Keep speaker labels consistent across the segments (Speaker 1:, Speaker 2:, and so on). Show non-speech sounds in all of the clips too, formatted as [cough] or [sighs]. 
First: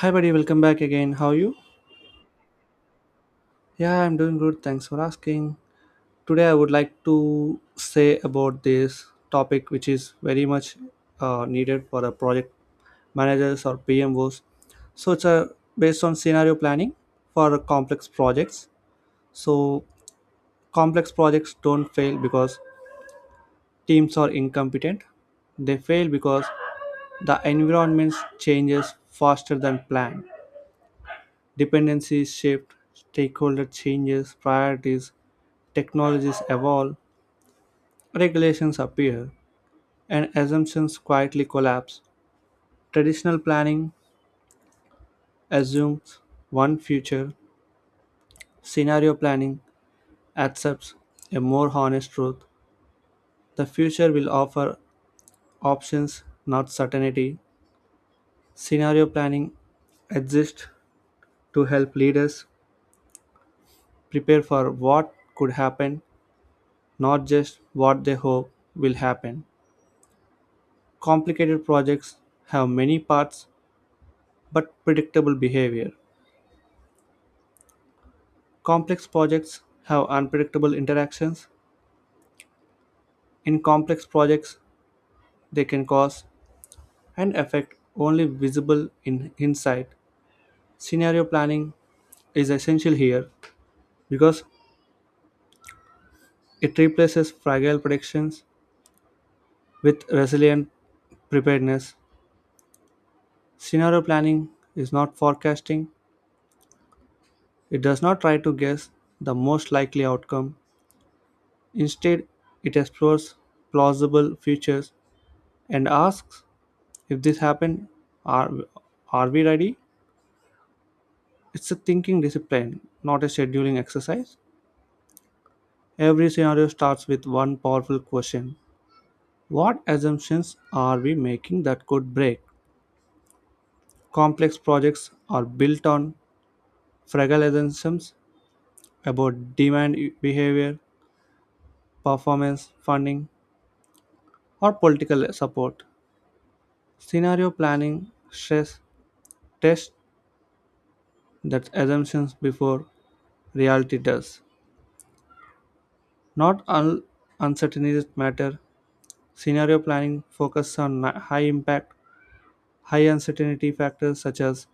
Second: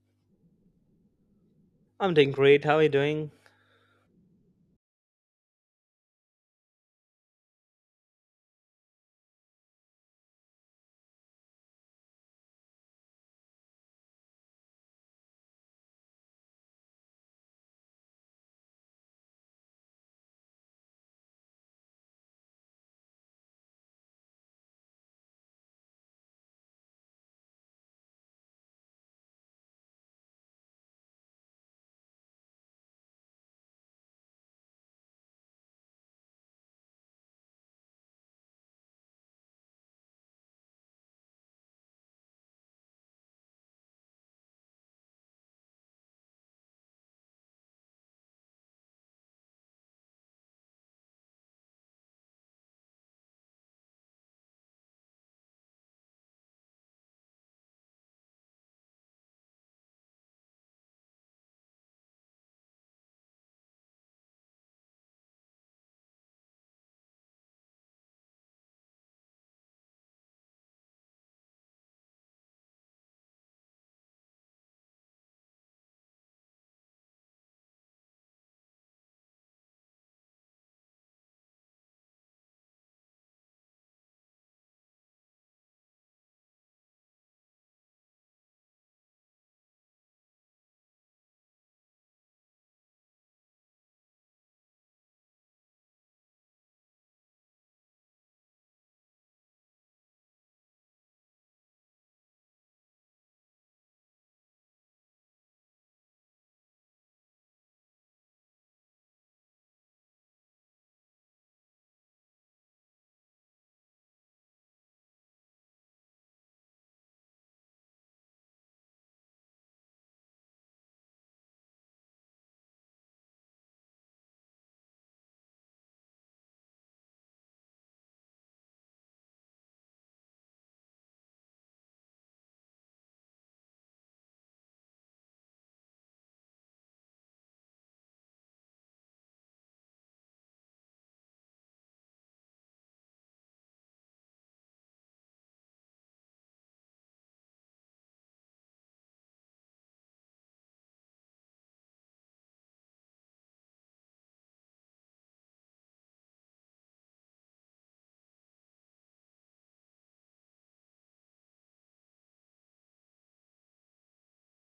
Speaker 1: Hi, buddy. Welcome back again. How are you?
Speaker 2: I'm doing great. How are you doing?
Speaker 1: Yeah, I'm doing good. Thanks for asking. Today, I would like to say about this topic, which is very much needed for a project managers or PMOs. So it's a based on scenario planning for complex projects. So complex projects don't fail because teams are incompetent. They fail because the environment changes faster than planned. Dependencies shift, stakeholder changes, priorities technologies evolve, regulations appear, and assumptions quietly collapse. Traditional planning assumes one future, scenario planning accepts a more honest truth. The future will offer options, not certainty. Scenario planning exists to help leaders prepare for what could happen, not just what they hope will happen. Complicated projects have many parts but predictable behavior. Complex projects have unpredictable interactions. In complex projects, they can cause an effect only visible in hindsight. Scenario planning is essential here because it replaces fragile predictions with resilient preparedness. Scenario planning is not forecasting, it does not try to guess the most likely outcome. Instead, it explores plausible futures and asks if this happened, are, are we ready? It's a thinking discipline, not a scheduling exercise. Every scenario starts with one powerful question. What assumptions are we making that could break? Complex projects are built on fragile assumptions about demand behavior, performance, funding, or political support. Scenario planning stress tests that assumptions before reality does. Not all uncertainties matter. Scenario planning focuses on high impact. High uncertainty factors such as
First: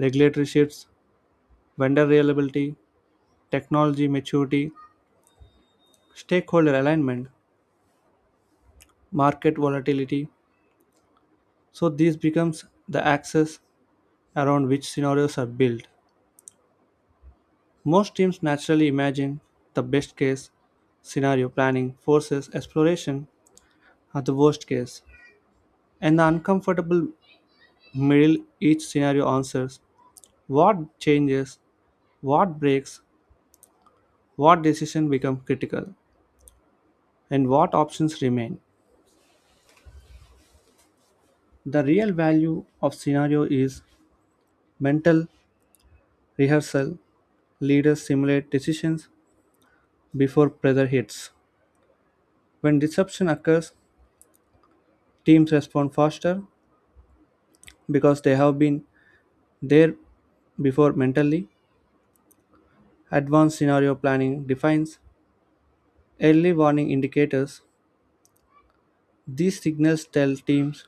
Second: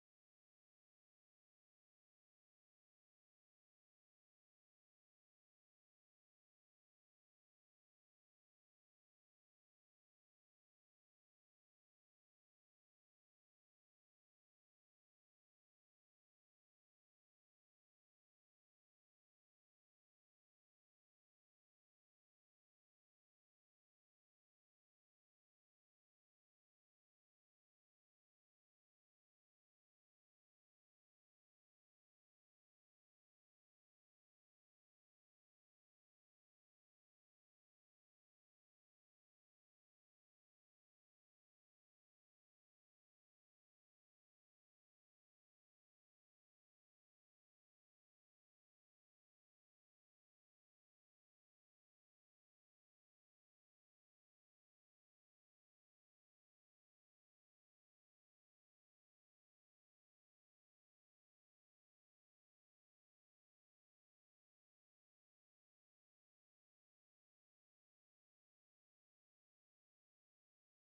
Speaker 1: regulatory shifts, vendor reliability, technology maturity, stakeholder alignment, market volatility. So this becomes the axis around which scenarios are built. Most teams naturally imagine the best case scenario planning forces exploration at the worst case. And the uncomfortable middle each scenario answers what changes, what breaks, what decision become critical, and what options remain. The real value of scenario is mental rehearsal. Leaders simulate decisions before pressure hits. When disruption occurs, teams respond faster because they have been there before mentally. Advanced scenario planning defines early warning indicators. These signals tell teams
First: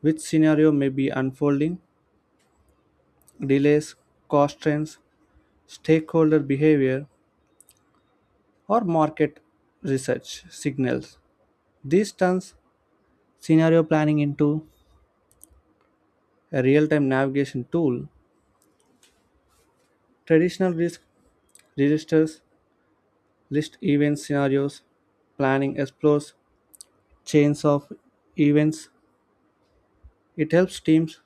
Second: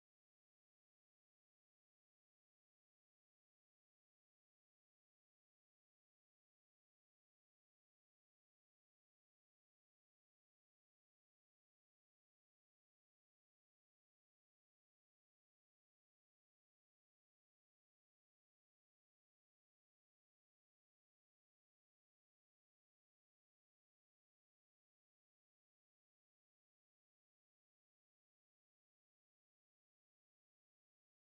Speaker 1: which scenario may be unfolding, delays, cost trends, stakeholder behavior, or market research signals. This turns scenario planning into a real time navigation tool. Traditional risk registers list event scenarios, planning explores chains of events. It helps teams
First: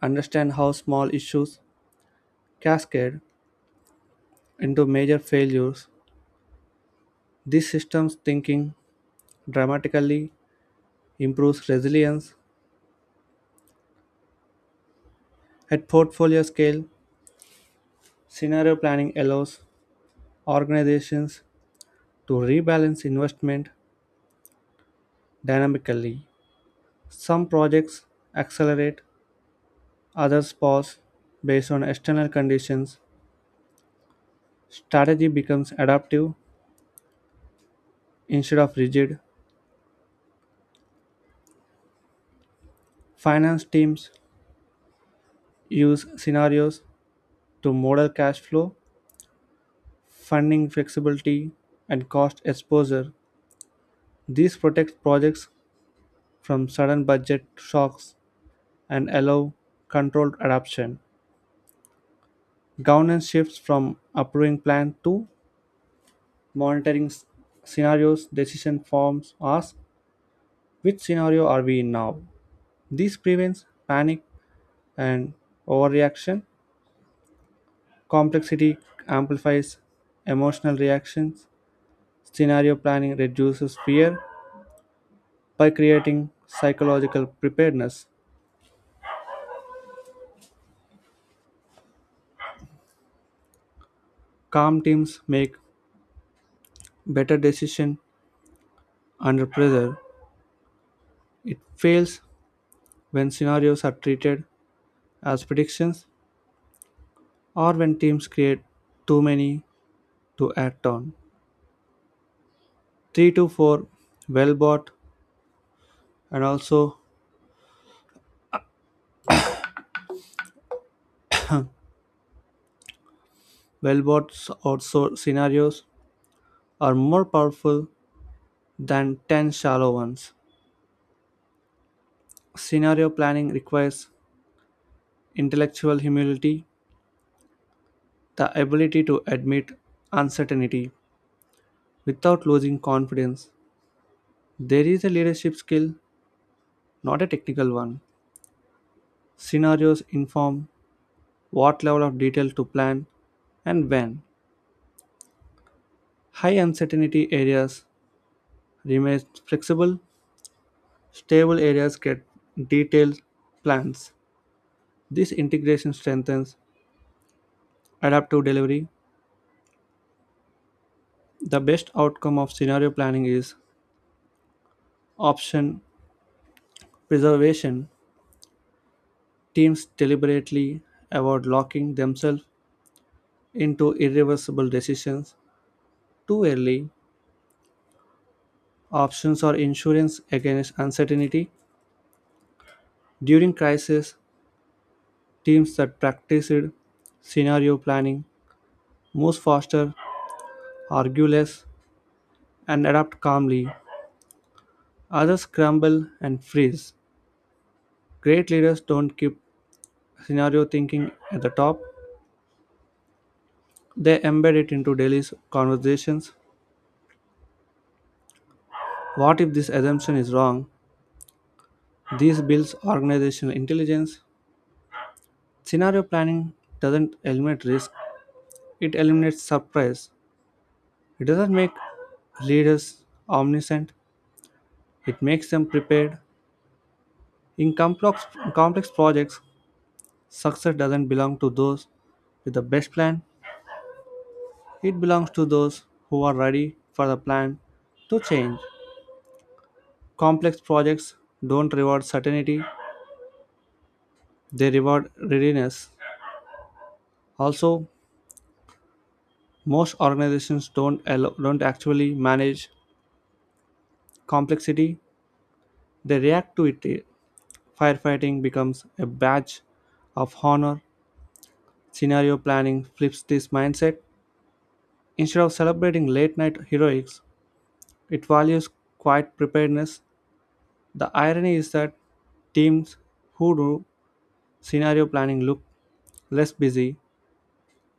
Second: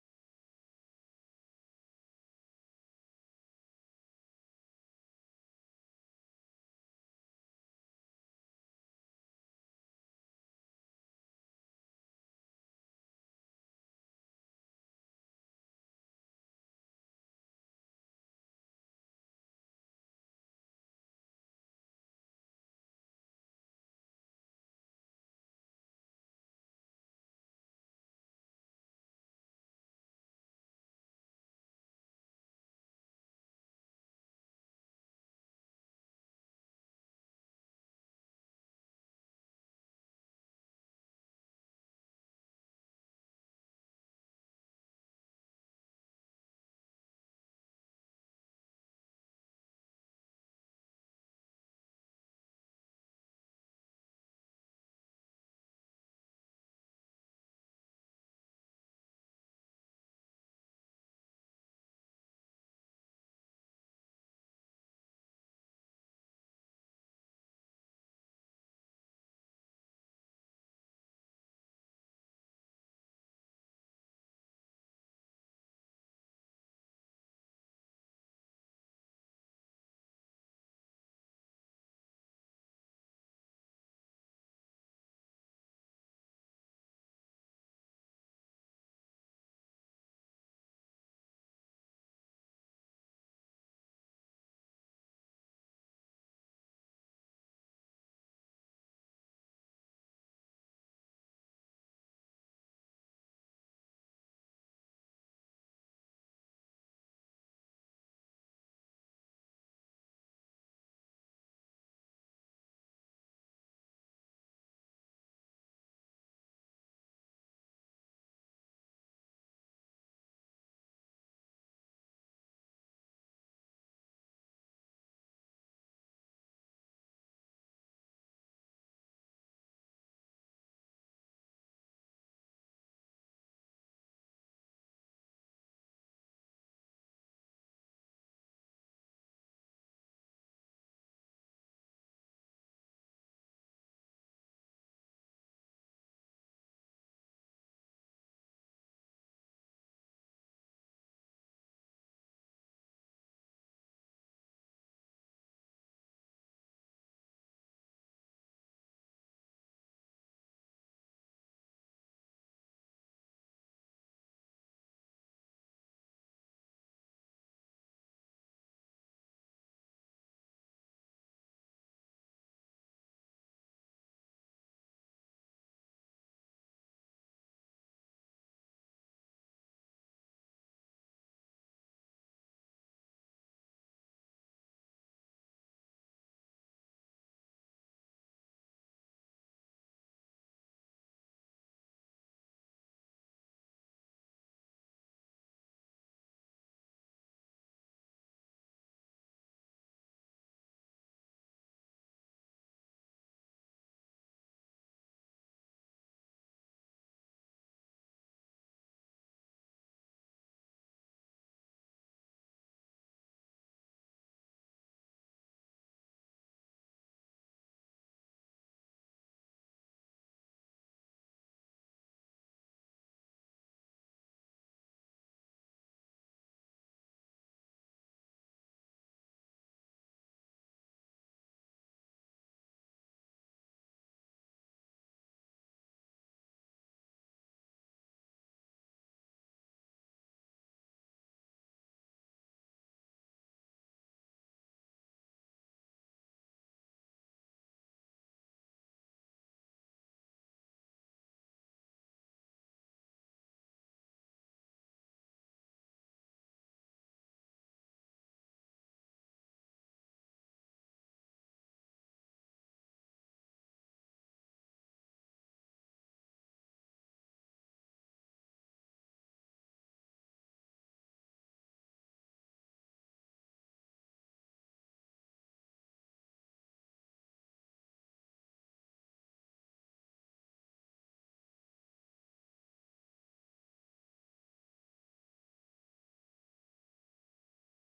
Speaker 1: understand how small issues cascade into major failures. This systems thinking dramatically improves resilience. At portfolio scale, scenario planning allows organizations to rebalance investment dynamically. Some projects accelerate, others pause based on external conditions. Strategy becomes adaptive instead of rigid. Finance teams use scenarios to model cash flow, funding flexibility, and cost exposure. These protect projects from sudden budget shocks and allow controlled adoption. Governance shifts from approving plan to monitoring scenarios, decision forms ask, which scenario are we in now? This prevents panic and overreaction. Complexity amplifies emotional reactions. Scenario planning reduces fear by creating psychological preparedness. Calm teams make better decisions under pressure. It fails when scenarios are treated as predictions or when teams create too many to act on. 3 to 4 well bought and also Wellboats or scenarios are more powerful than 10 shallow ones. Scenario planning requires intellectual humility, the ability to admit uncertainty without losing confidence. There is a leadership skill, not a technical one. Scenarios inform what level of detail to plan and when. High uncertainty areas remain flexible, stable areas get detailed plans. This integration strengthens adaptive delivery, the best outcome of scenario planning is option preservation. Teams deliberately avoid locking themselves into irreversible decisions too early. Options are insurance against uncertainty. During crisis, teams that practiced scenario planning move faster, argue less, and adapt calmly. Others crumble and freeze. Great leaders don't keep scenario thinking at the top, they embed it into daily conversations. What if this assumption is wrong? This builds organizational intelligence. Scenario planning doesn't eliminate risk, it eliminates surprise. It doesn't make leaders omniscient, it makes them prepared. In complex projects, success doesn't belong to those with the best plan, it belongs to those who are ready for the plan to change. Complex projects don't reward certainty, they reward readiness. Also, most organizations don't actually manage complexity. They react to it. Firefighting becomes a badge of honor. Scenario planning flips this mindset. Instead of celebrating late night heroics, it values quiet preparedness. The irony is that teams who do scenario planning look less busy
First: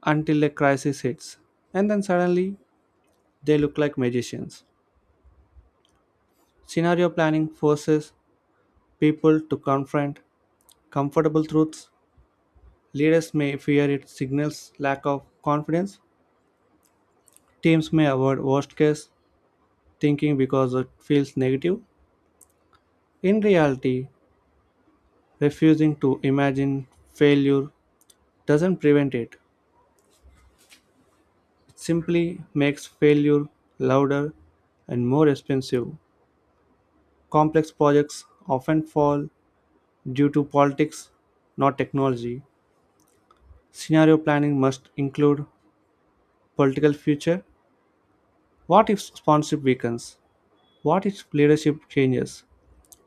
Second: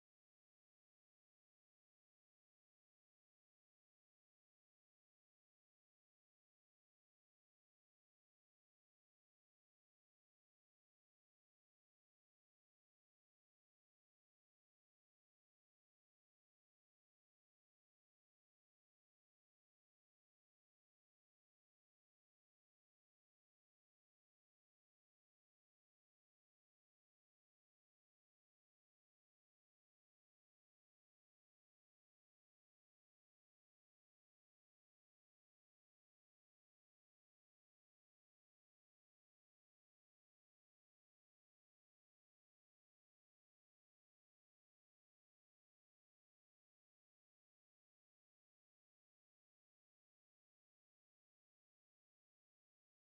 Speaker 1: until a crisis hits, and then suddenly they look like magicians. Scenario planning forces people to confront comfortable truths. Leaders may fear it signals lack of confidence. Teams may avoid worst case thinking because it feels negative. In reality, refusing to imagine failure doesn't prevent it, it simply makes failure louder and more expensive. Complex projects often fall due to politics, not technology. Scenario planning must include political future. What if sponsorship weakens? What if leadership changes?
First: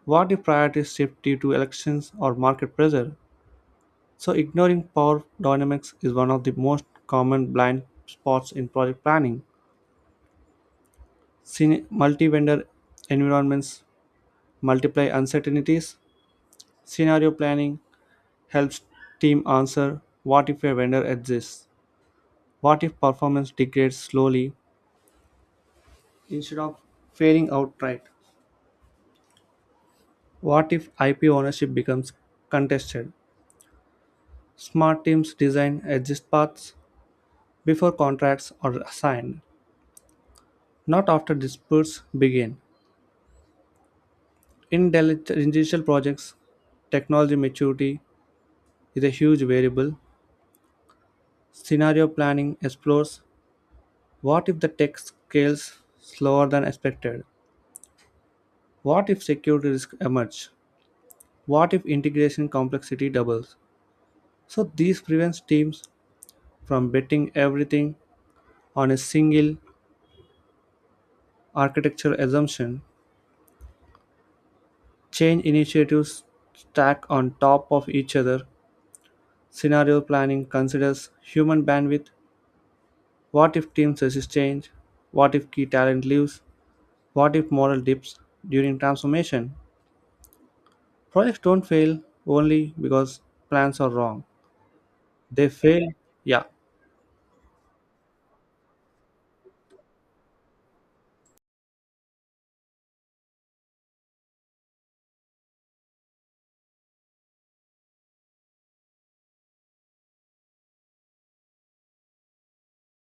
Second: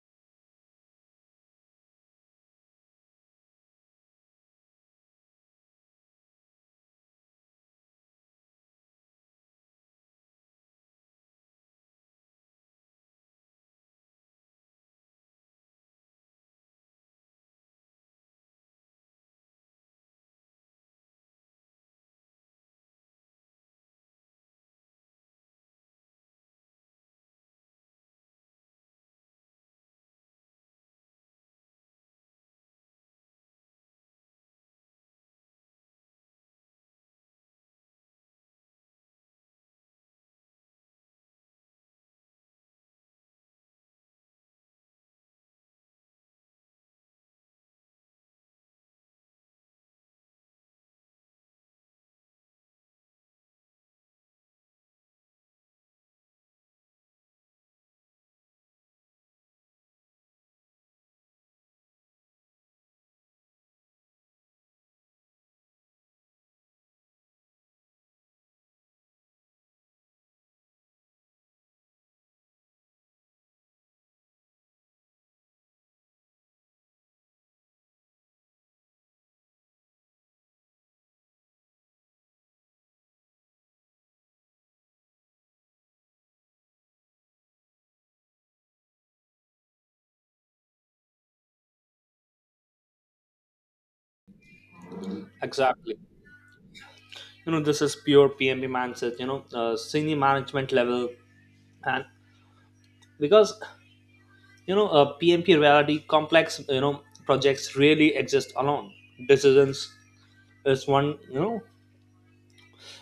Speaker 1: What if priorities shift due to elections or market pressure? So, ignoring power dynamics is one of the most common blind spots in project planning. Multi vendor environments multiply uncertainties. Scenario planning helps team answer what if a vendor exists? What if performance degrades slowly instead of failing outright? What if IP ownership becomes contested? Smart teams design exit paths before contracts are signed, not after disputes begin. In digital projects, technology maturity is a huge variable. Scenario planning explores what if the tech scales slower than expected? What if security risks emerge? What if integration complexity doubles? So these prevents teams from betting everything on a single architectural assumption. Change initiatives stack on top of each other. Scenario planning considers human bandwidth. What if team resist change? What if key talent leaves? What if morale dips during transformation? Projects don't fail only because plans are wrong. They fail,
Speaker 2: Exactly.
Speaker 1: yeah.
Speaker 2: This is pure PMP mindset, senior management level. And because, PMP reality complex, projects really exist alone. Decisions is one,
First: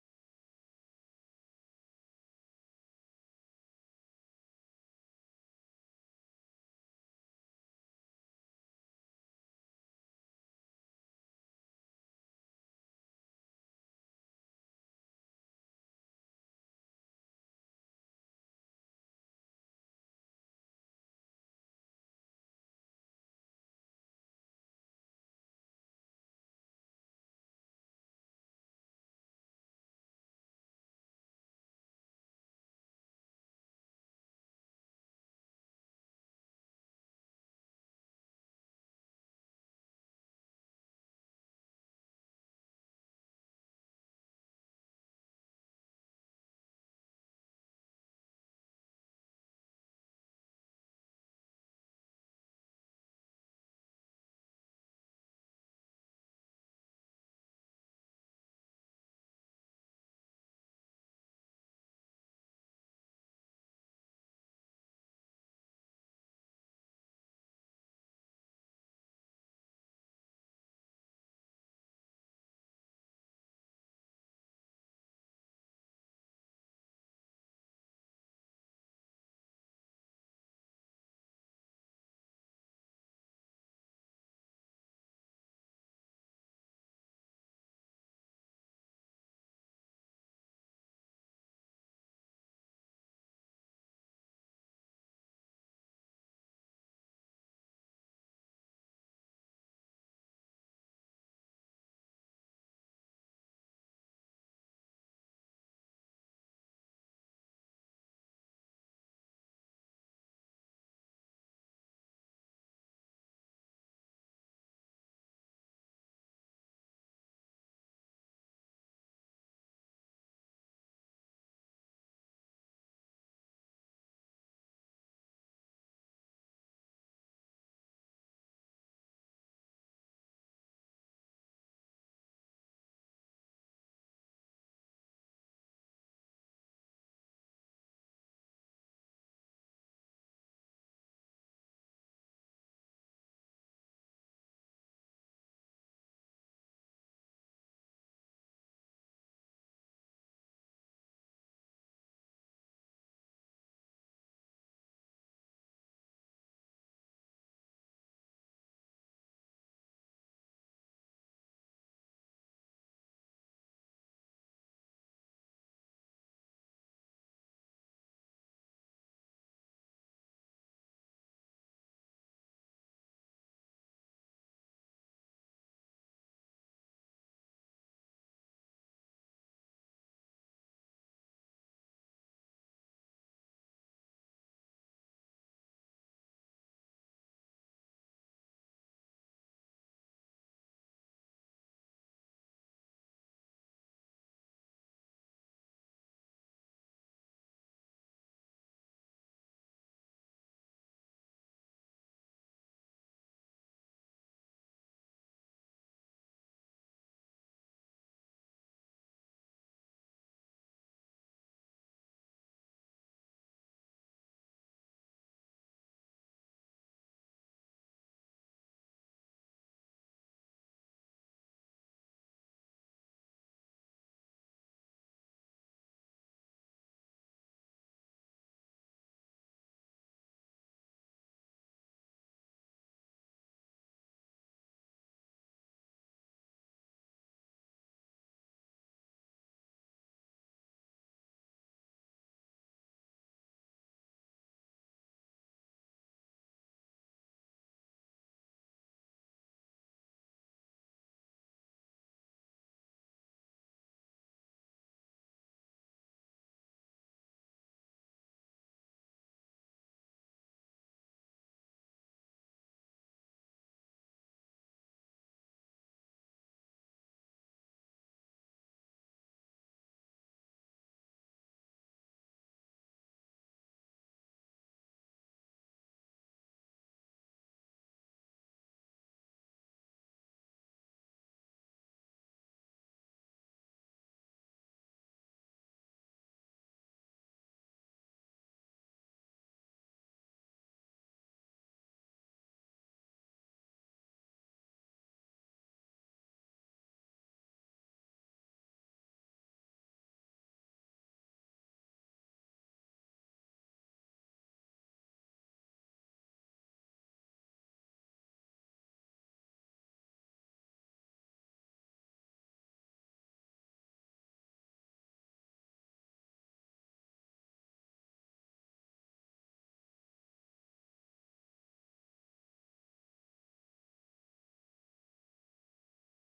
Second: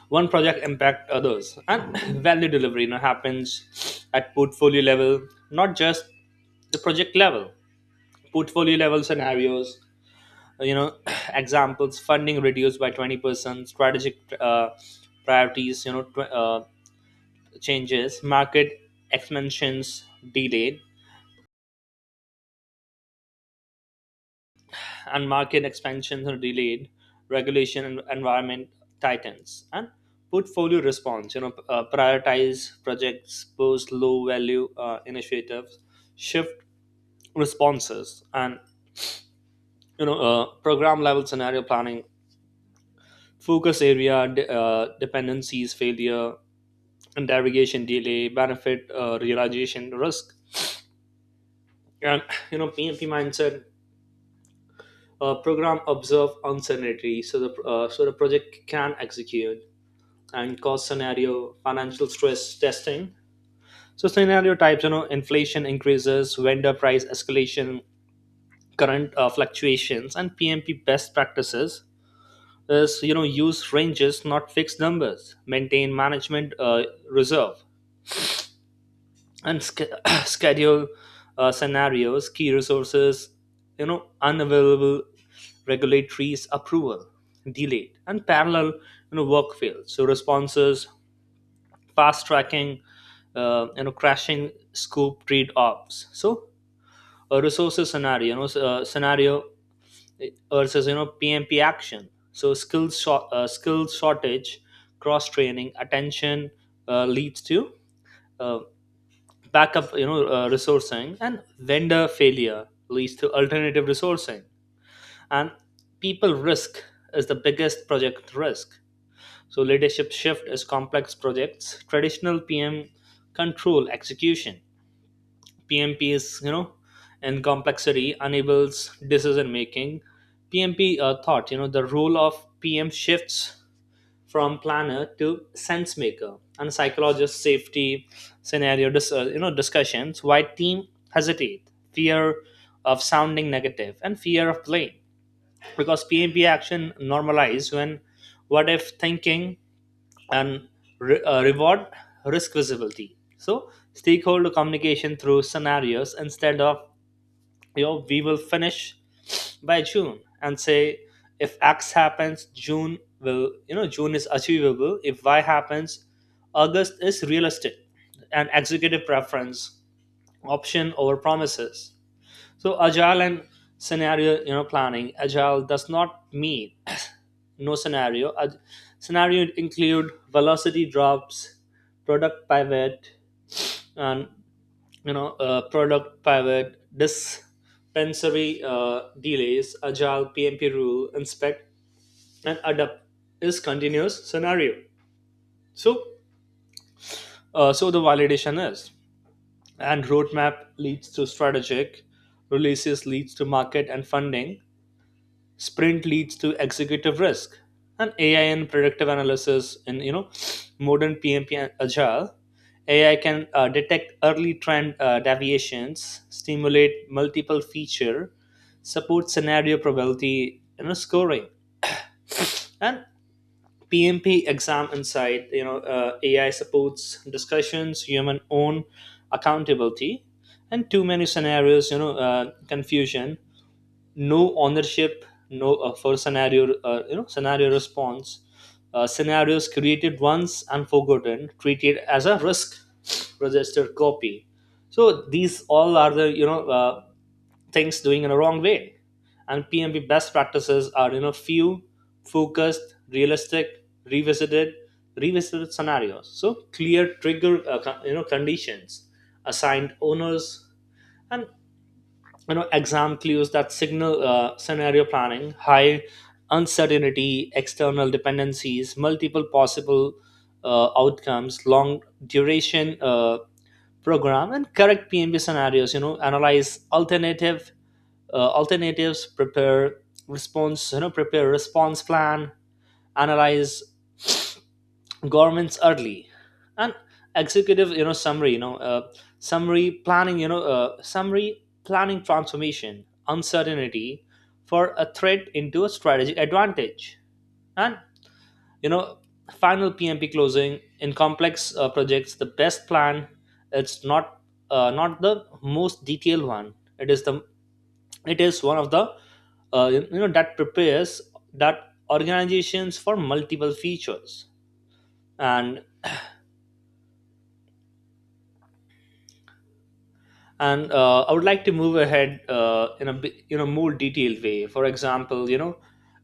Speaker 2: one project impact others. And [clears throat] value delivery, happens at portfolio level, not just the project level. Portfolio level scenarios. Uh, you know [clears throat] examples: funding reduced by 20%, strategic priorities changes, market expansions delayed and market expansions are delayed, regulation and environment tightens, and portfolio response prioritize projects, post low value initiatives, shift responses. And program level scenario planning focus area dependencies failure, and derogation delay benefit realization risk. And PMP mindset, program observe uncertainty, so the project can execute. And cost scenario, financial stress testing. So scenario types, inflation increases, vendor price escalation, current fluctuations. And PMP best practices is, use ranges not fixed numbers, maintain management reserve, and [clears throat] schedule scenarios, key resources, unavailable regulatories, approval, delayed, and parallel, work fields. So responses, fast tracking, crashing scope trade offs. So a resources scenario, scenario uh, versus PMP action. So skills shortage, cross training, attention leads to. Uh, Backup resourcing, and vendor failure leads to alternative resourcing. And people risk is the biggest project risk. So leadership shift is complex projects, traditional PM control execution. PMP is, in complexity enables decision making. PMP thought, the role of PM shifts from planner to sense maker and psychologist safety. Scenario discussions: why team hesitate, fear of sounding negative, and fear of blame. Because PMP action normalize when what if thinking, and reward risk visibility. So stakeholder communication through scenarios, instead of we will finish by June, and say if X happens, June will you know June is achievable. If Y happens, August is realistic. And executive preference option over promises. So agile and scenario, planning agile does not mean [coughs] [clears throat] no scenario. Scenario include velocity drops, product pivot, and you know product pivot dispensary delays. Agile PMP rule: inspect and adapt is continuous scenario. So uh, so the validation is, and roadmap leads to strategic, releases leads to market and funding, sprint leads to executive risk. And AI in predictive analysis in, modern PMP and agile. AI can detect early trend deviations, stimulate multiple feature support scenario probability scoring. And PMP exam insight, AI supports discussions, human own accountability. And too many scenarios, confusion, no ownership, no for scenario you know scenario response. Scenarios created once and forgotten, treated as a risk register copy. So these all are the, things doing in a wrong way. And PMP best practices are, few, focused, realistic, revisited revisited scenarios, so clear trigger conditions, assigned owners. And exam clues that signal scenario planning: high uncertainty, external dependencies, multiple possible outcomes, long duration program. And correct PMB scenarios, analyze alternatives, prepare response plan, analyze governments early. And executive summary, you know summary planning you know summary planning transformation uncertainty for a threat into a strategic advantage. And you know final PMP closing: in complex projects, the best plan, it's not the most detailed one. It is one of the, that prepares that organizations for multiple features. And and uh, I would like to move ahead in a more detailed way. For example, you know,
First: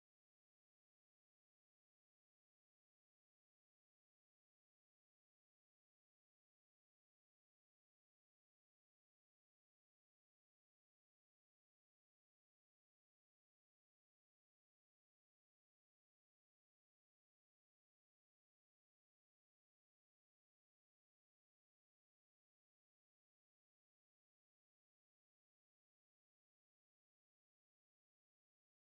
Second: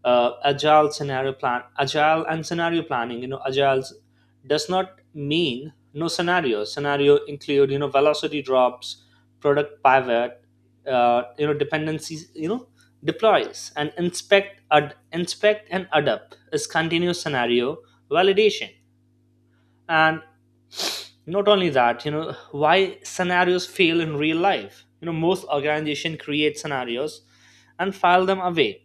Speaker 2: uh, agile scenario plan, agile and scenario planning. Agile does not mean no scenario. Scenario include, velocity drops, product pivot, dependencies, deploys, and inspect and adapt is continuous scenario validation. And not only that, why scenarios fail in real life: most organization create scenarios and file them away,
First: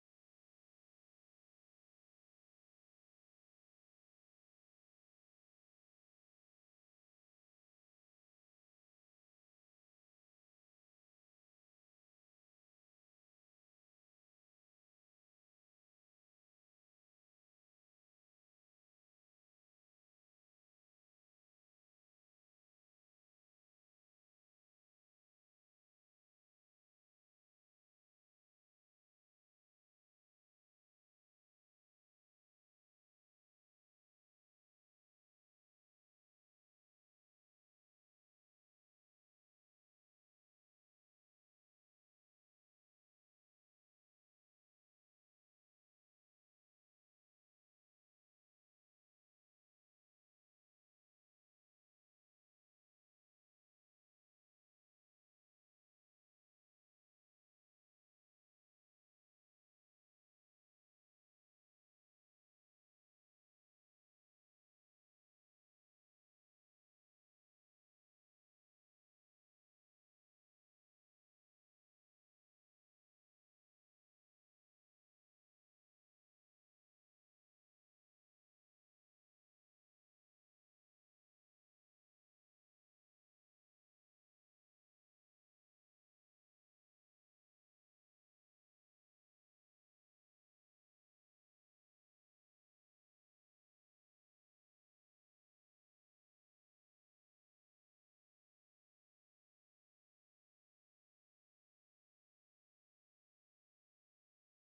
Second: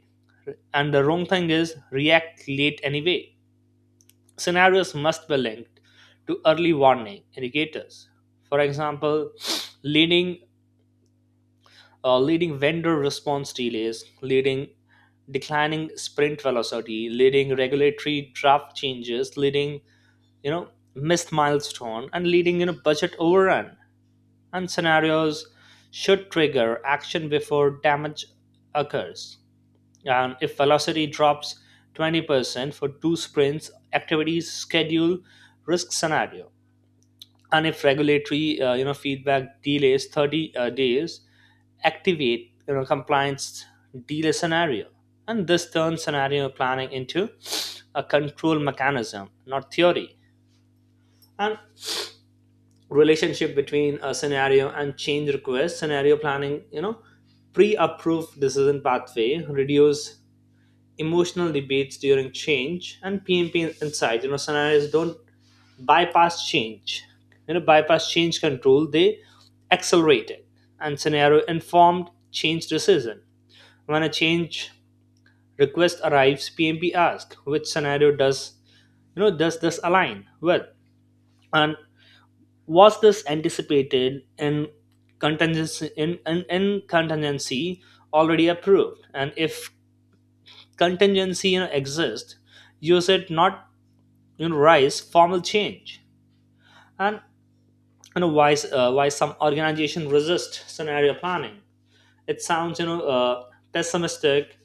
Speaker 2: and the wrong thing is react late anyway. Scenarios must be linked to early warning indicators. For example, leading leading vendor response delays, leading declining sprint velocity, leading regulatory draft changes, leading you know missed milestone, and leading budget overrun. And scenarios should trigger action before damage occurs. And if velocity drops 20% for two sprints, activities schedule risk scenario. And if regulatory feedback delays 30 days, activate compliance delay scenario. And this turns scenario planning into a control mechanism, not theory. And relationship between a scenario and change request: scenario planning, pre-approved decision pathway, reduce emotional debates during change. And PMP insights, scenarios don't bypass change bypass change control, they accelerate it. And scenario informed change decision: when a change request arrives, PMP asks which scenario does you know does this align with, and was this anticipated in contingency, in contingency already approved? And if contingency exists, use it, not rise formal change. And why some organization resist scenario planning? It sounds, pessimistic.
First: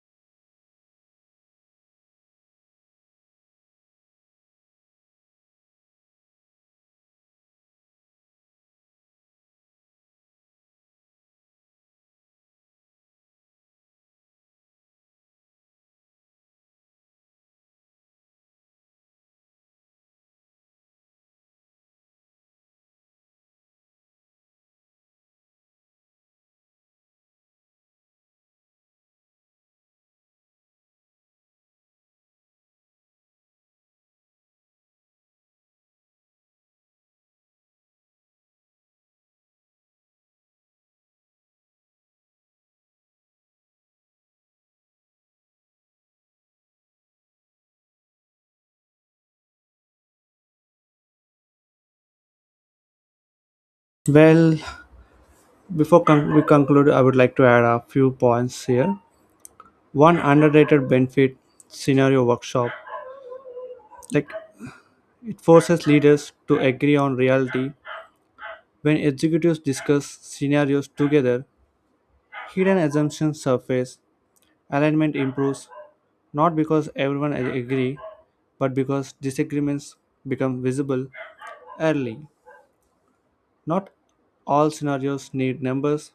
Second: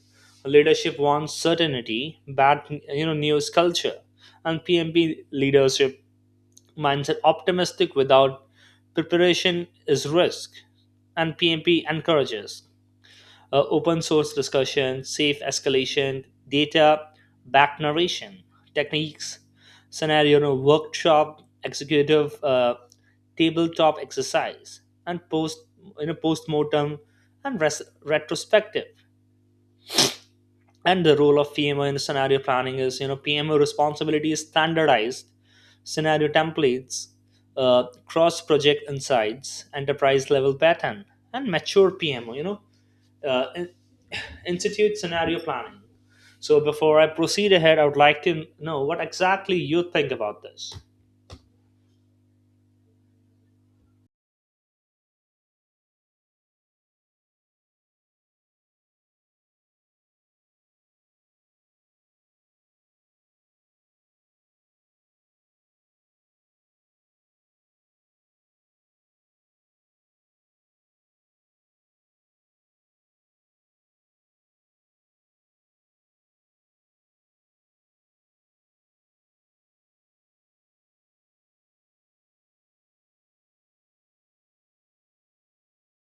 Speaker 2: Leadership wants certainty, bad news culture, and PMP leadership mindset optimistic without preparation is risk. And PMP encourages open source discussion, safe escalation, data back narration techniques, scenario workshop, executive tabletop exercise, and post-mortem, and retrospective. And the role of PMO in scenario planning is, PMO responsibility is standardized scenario templates, cross project insights, enterprise level pattern, and mature PMO. Uh, in- [sighs] institute scenario planning. So before I proceed ahead, I would like to know what exactly you think about this.
Speaker 1: Well, before we conclude, I would like to add a few points here. One underrated benefit scenario workshop. Like it forces leaders to agree on reality. When executives discuss scenarios together, hidden assumptions surface. Alignment improves not because everyone agree, but because disagreements become visible early. Not all scenarios need numbers.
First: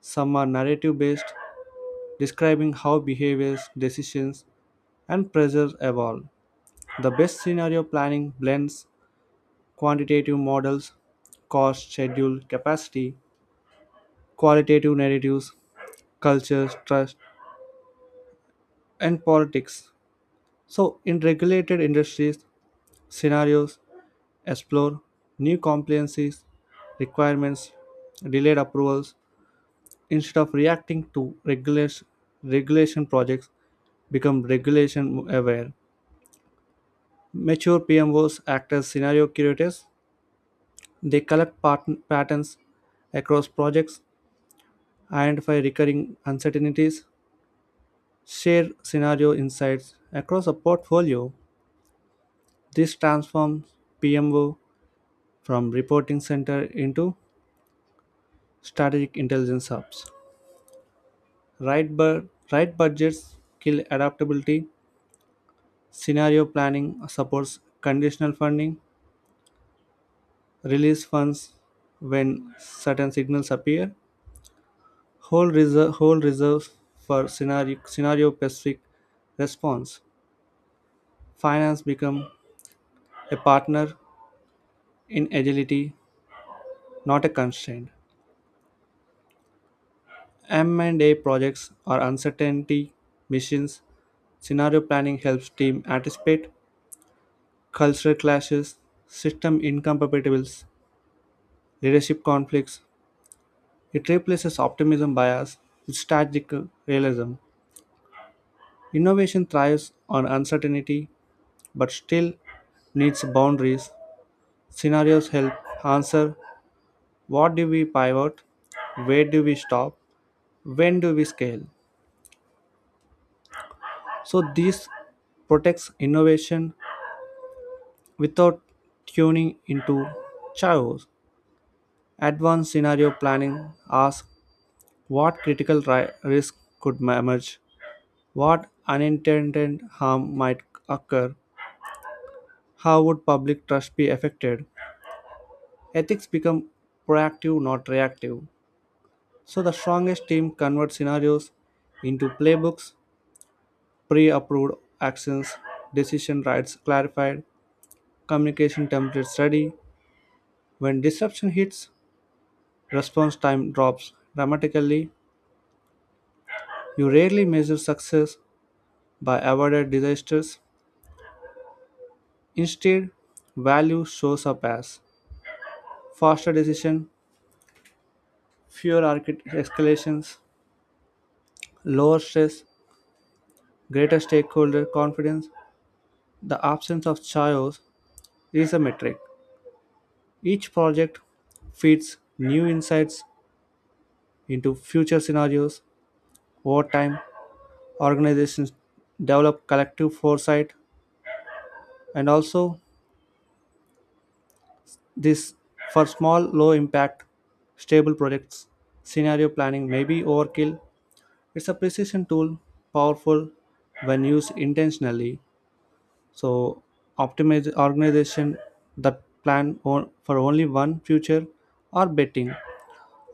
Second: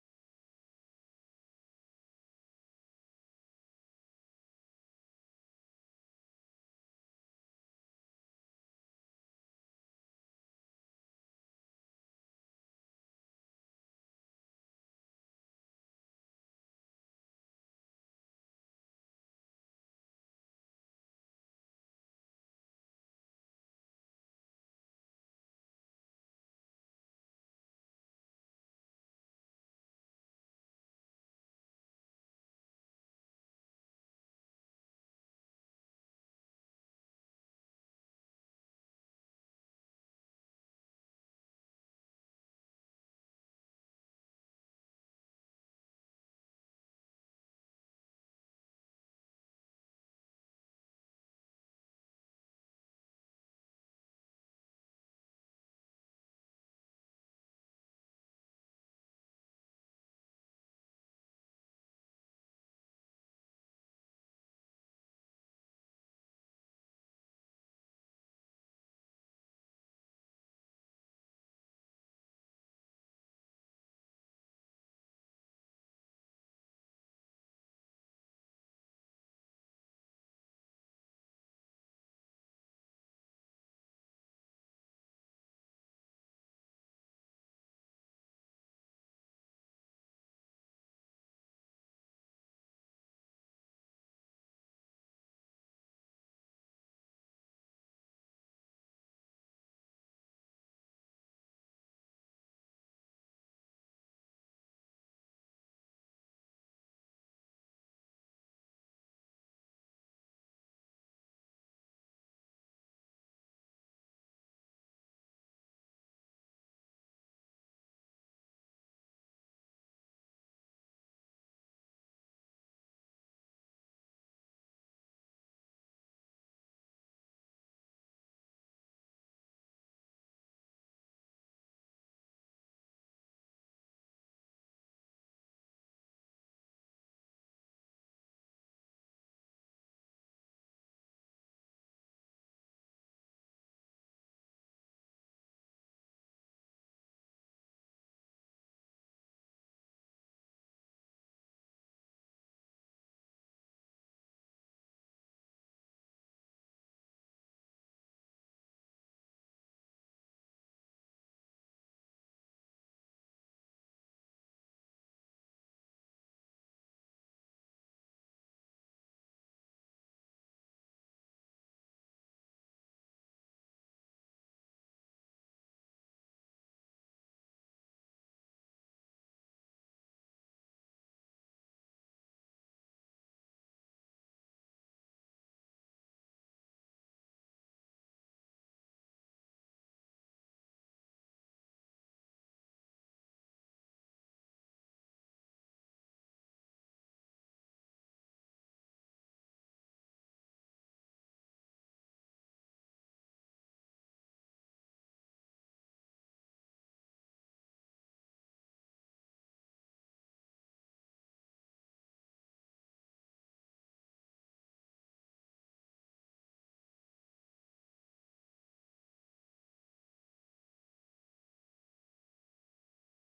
Speaker 1: Some are narrative based, describing how behaviors, decisions, and pressures evolve. The best scenario planning blends quantitative models, cost, schedule, capacity, qualitative narratives, culture, trust, and politics. So, in regulated industries, scenarios explore new compliances requirements, delayed approvals, instead of reacting to regulation, regulation projects become regulation aware. Mature PMOs act as scenario curators. They collect patterns across projects, identify recurring uncertainties, share scenario insights across a portfolio. This transforms PMO from reporting center into strategic intelligence hubs. Right budgets kill adaptability. Scenario planning supports conditional funding. Release funds when certain signals appear. Hold reserves for scenario specific response. Finance become a partner in agility, not a constraint. M&A projects are uncertainty missions. Scenario planning helps team anticipate cultural clashes, system incompatibilities, leadership conflicts. It replaces optimism bias with strategic realism. Innovation thrives on uncertainty but still needs boundaries. Scenarios help answer what do we pivot, where do we stop, when do we scale. So, this protects innovation without tuning into chaos. Advanced scenario planning asks what critical risk could emerge. What unintended harm might occur? How would public trust be affected? Ethics become proactive, not reactive. So the strongest team converts scenarios into playbooks, pre approved actions, decision rights clarified, communication templates ready. When disruption hits, response time drops dramatically. You rarely measure success by avoided disasters. Instead, value shows up as faster decision, fewer escalations, lower stress, greater stakeholder confidence, the absence of chaos is a metric. Each project feeds new insights into future scenarios. Over time, organizations develop collective foresight and also this for small, low impact, stable projects. Scenario planning may be overkill. It's a precision tool powerful when used intentionally. So optimize organization that plan for only one future are betting.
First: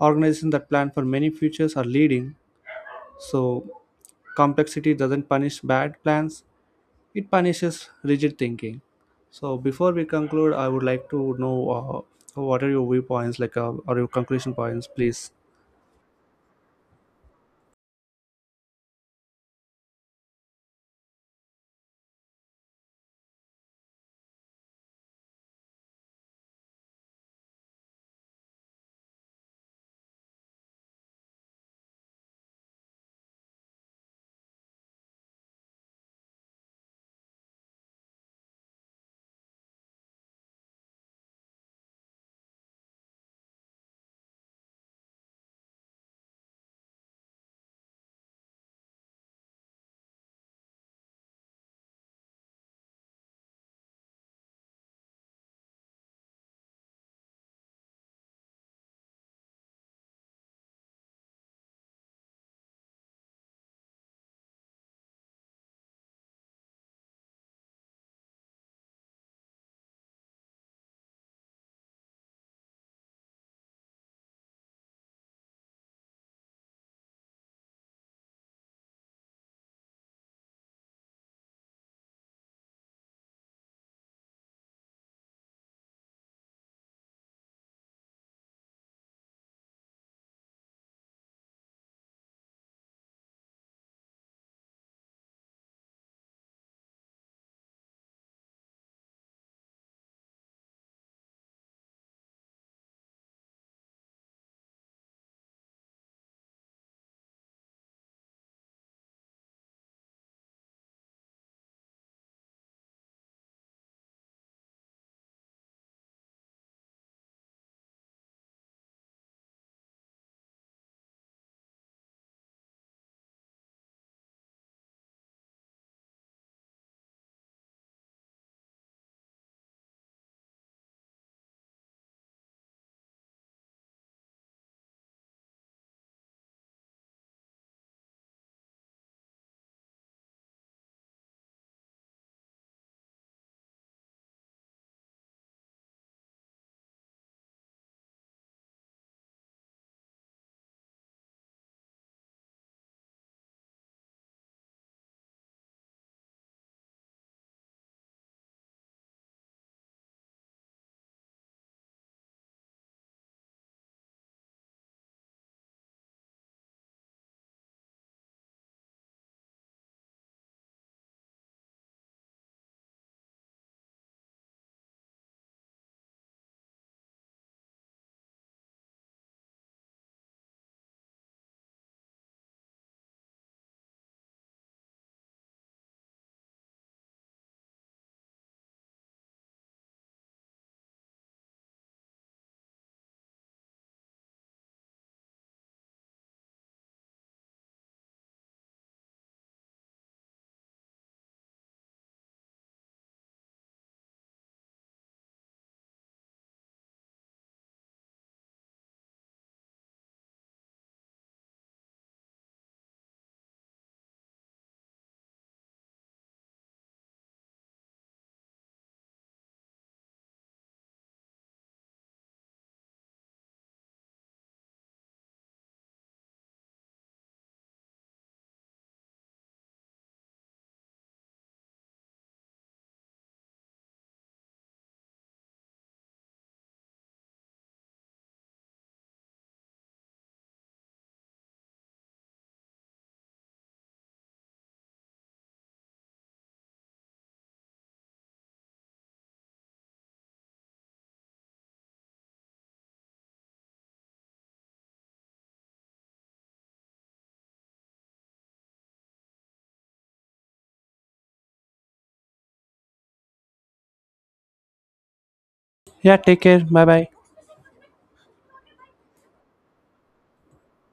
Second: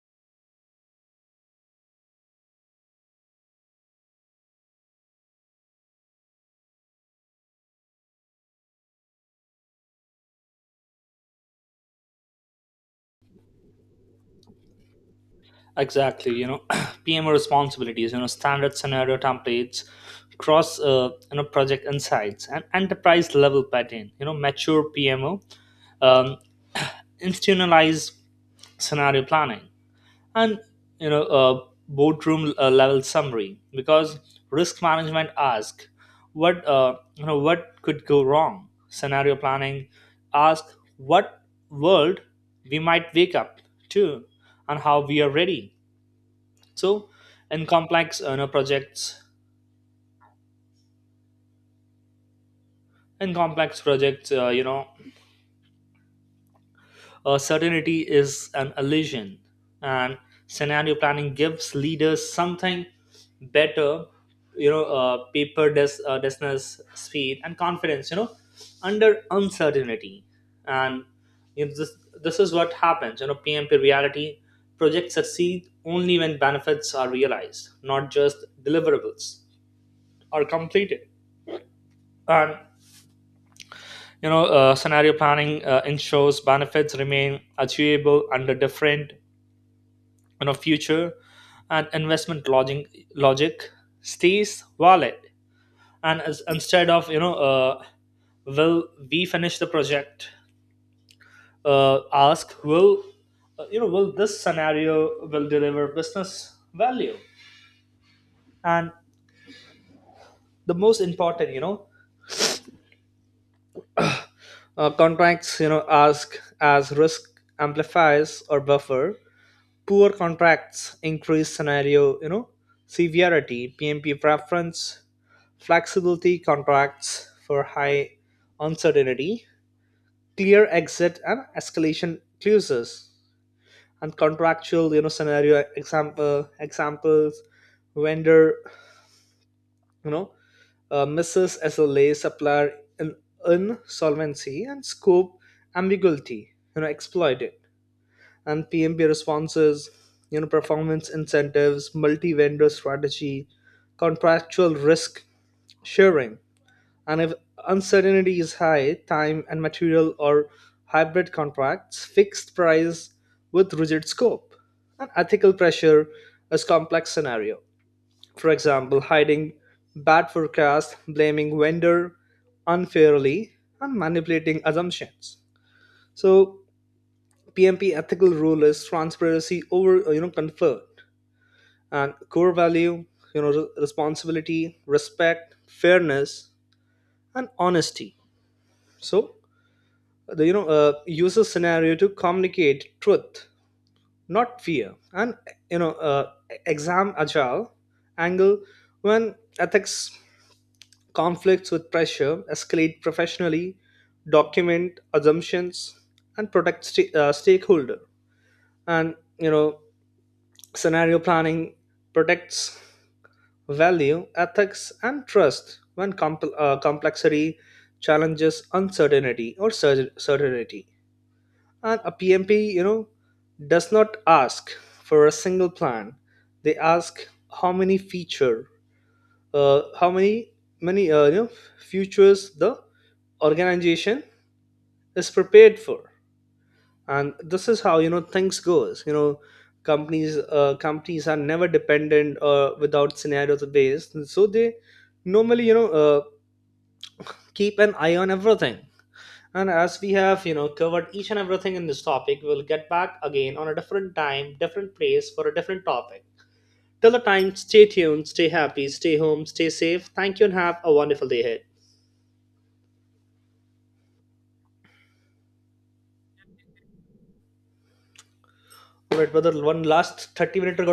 Speaker 1: Organization that plan for many futures are leading. So complexity doesn't punish bad plans; it punishes rigid thinking. So before we conclude, I would like to know what are your viewpoints, like or your conclusion points, please.
Speaker 2: Exactly. [clears throat] PMO responsibilities, standard scenario templates, cross, project insights, and enterprise level pattern, mature PMO, um, institutionalize scenario planning, and boardroom level summary. Because risk management asks, what could go wrong. Scenario planning asks what world we might wake up to, and how we are ready. So, in complex uh, you know, projects, in complex projects, certainty is an illusion, and scenario planning gives leaders something better, desness, speed, and confidence, under uncertainty. And you know, this this is what happens. PMP reality, projects succeed only when benefits are realized, not just deliverables are completed. And scenario planning ensures benefits remain achievable under different, future, and investment logic stays valid. And as, instead of will we finish the project? Ask, will you know will this scenario will deliver business value? And the most important, contracts, ask as risk amplifiers or buffer. Poor contracts increase scenario, severity. PMP preference, flexibility contracts for high uncertainty, clear exit and escalation clauses. And contractual scenario examples: vendor you know misses SLA, supplier in insolvency, and scope ambiguity exploited. And PMP responses, performance incentives, multi-vendor strategy, contractual risk sharing. And if uncertainty is high, time and material or hybrid contracts, fixed price with rigid scope. And ethical pressure is complex scenario. For example, hiding bad forecast, blaming vendor unfairly, and manipulating assumptions. So PMP ethical rule is transparency over, comfort. And core value, responsibility, respect, fairness, and honesty. So the, user scenario to communicate truth, not fear. And you know uh, exam agile angle: when ethics conflicts with pressure, escalate professionally, document assumptions, and protect stakeholder. And scenario planning protects value, ethics, and trust when complexity challenges uncertainty or certainty. And a PMP, does not ask for a single plan. They ask, how many feature, how many futures the organization is prepared for. And this is how, things goes. Companies are never dependent without scenarios based, so they normally keep an eye on everything. And as we have covered each and everything in this topic, we'll get back again on a different time, different place, for a different topic. Till the time, stay tuned, stay happy, stay home, stay safe. Thank you, and have a wonderful day ahead.
Speaker 1: Yeah. Take care. Bye bye.
Speaker 2: All right, brother. One last 30-minute recording.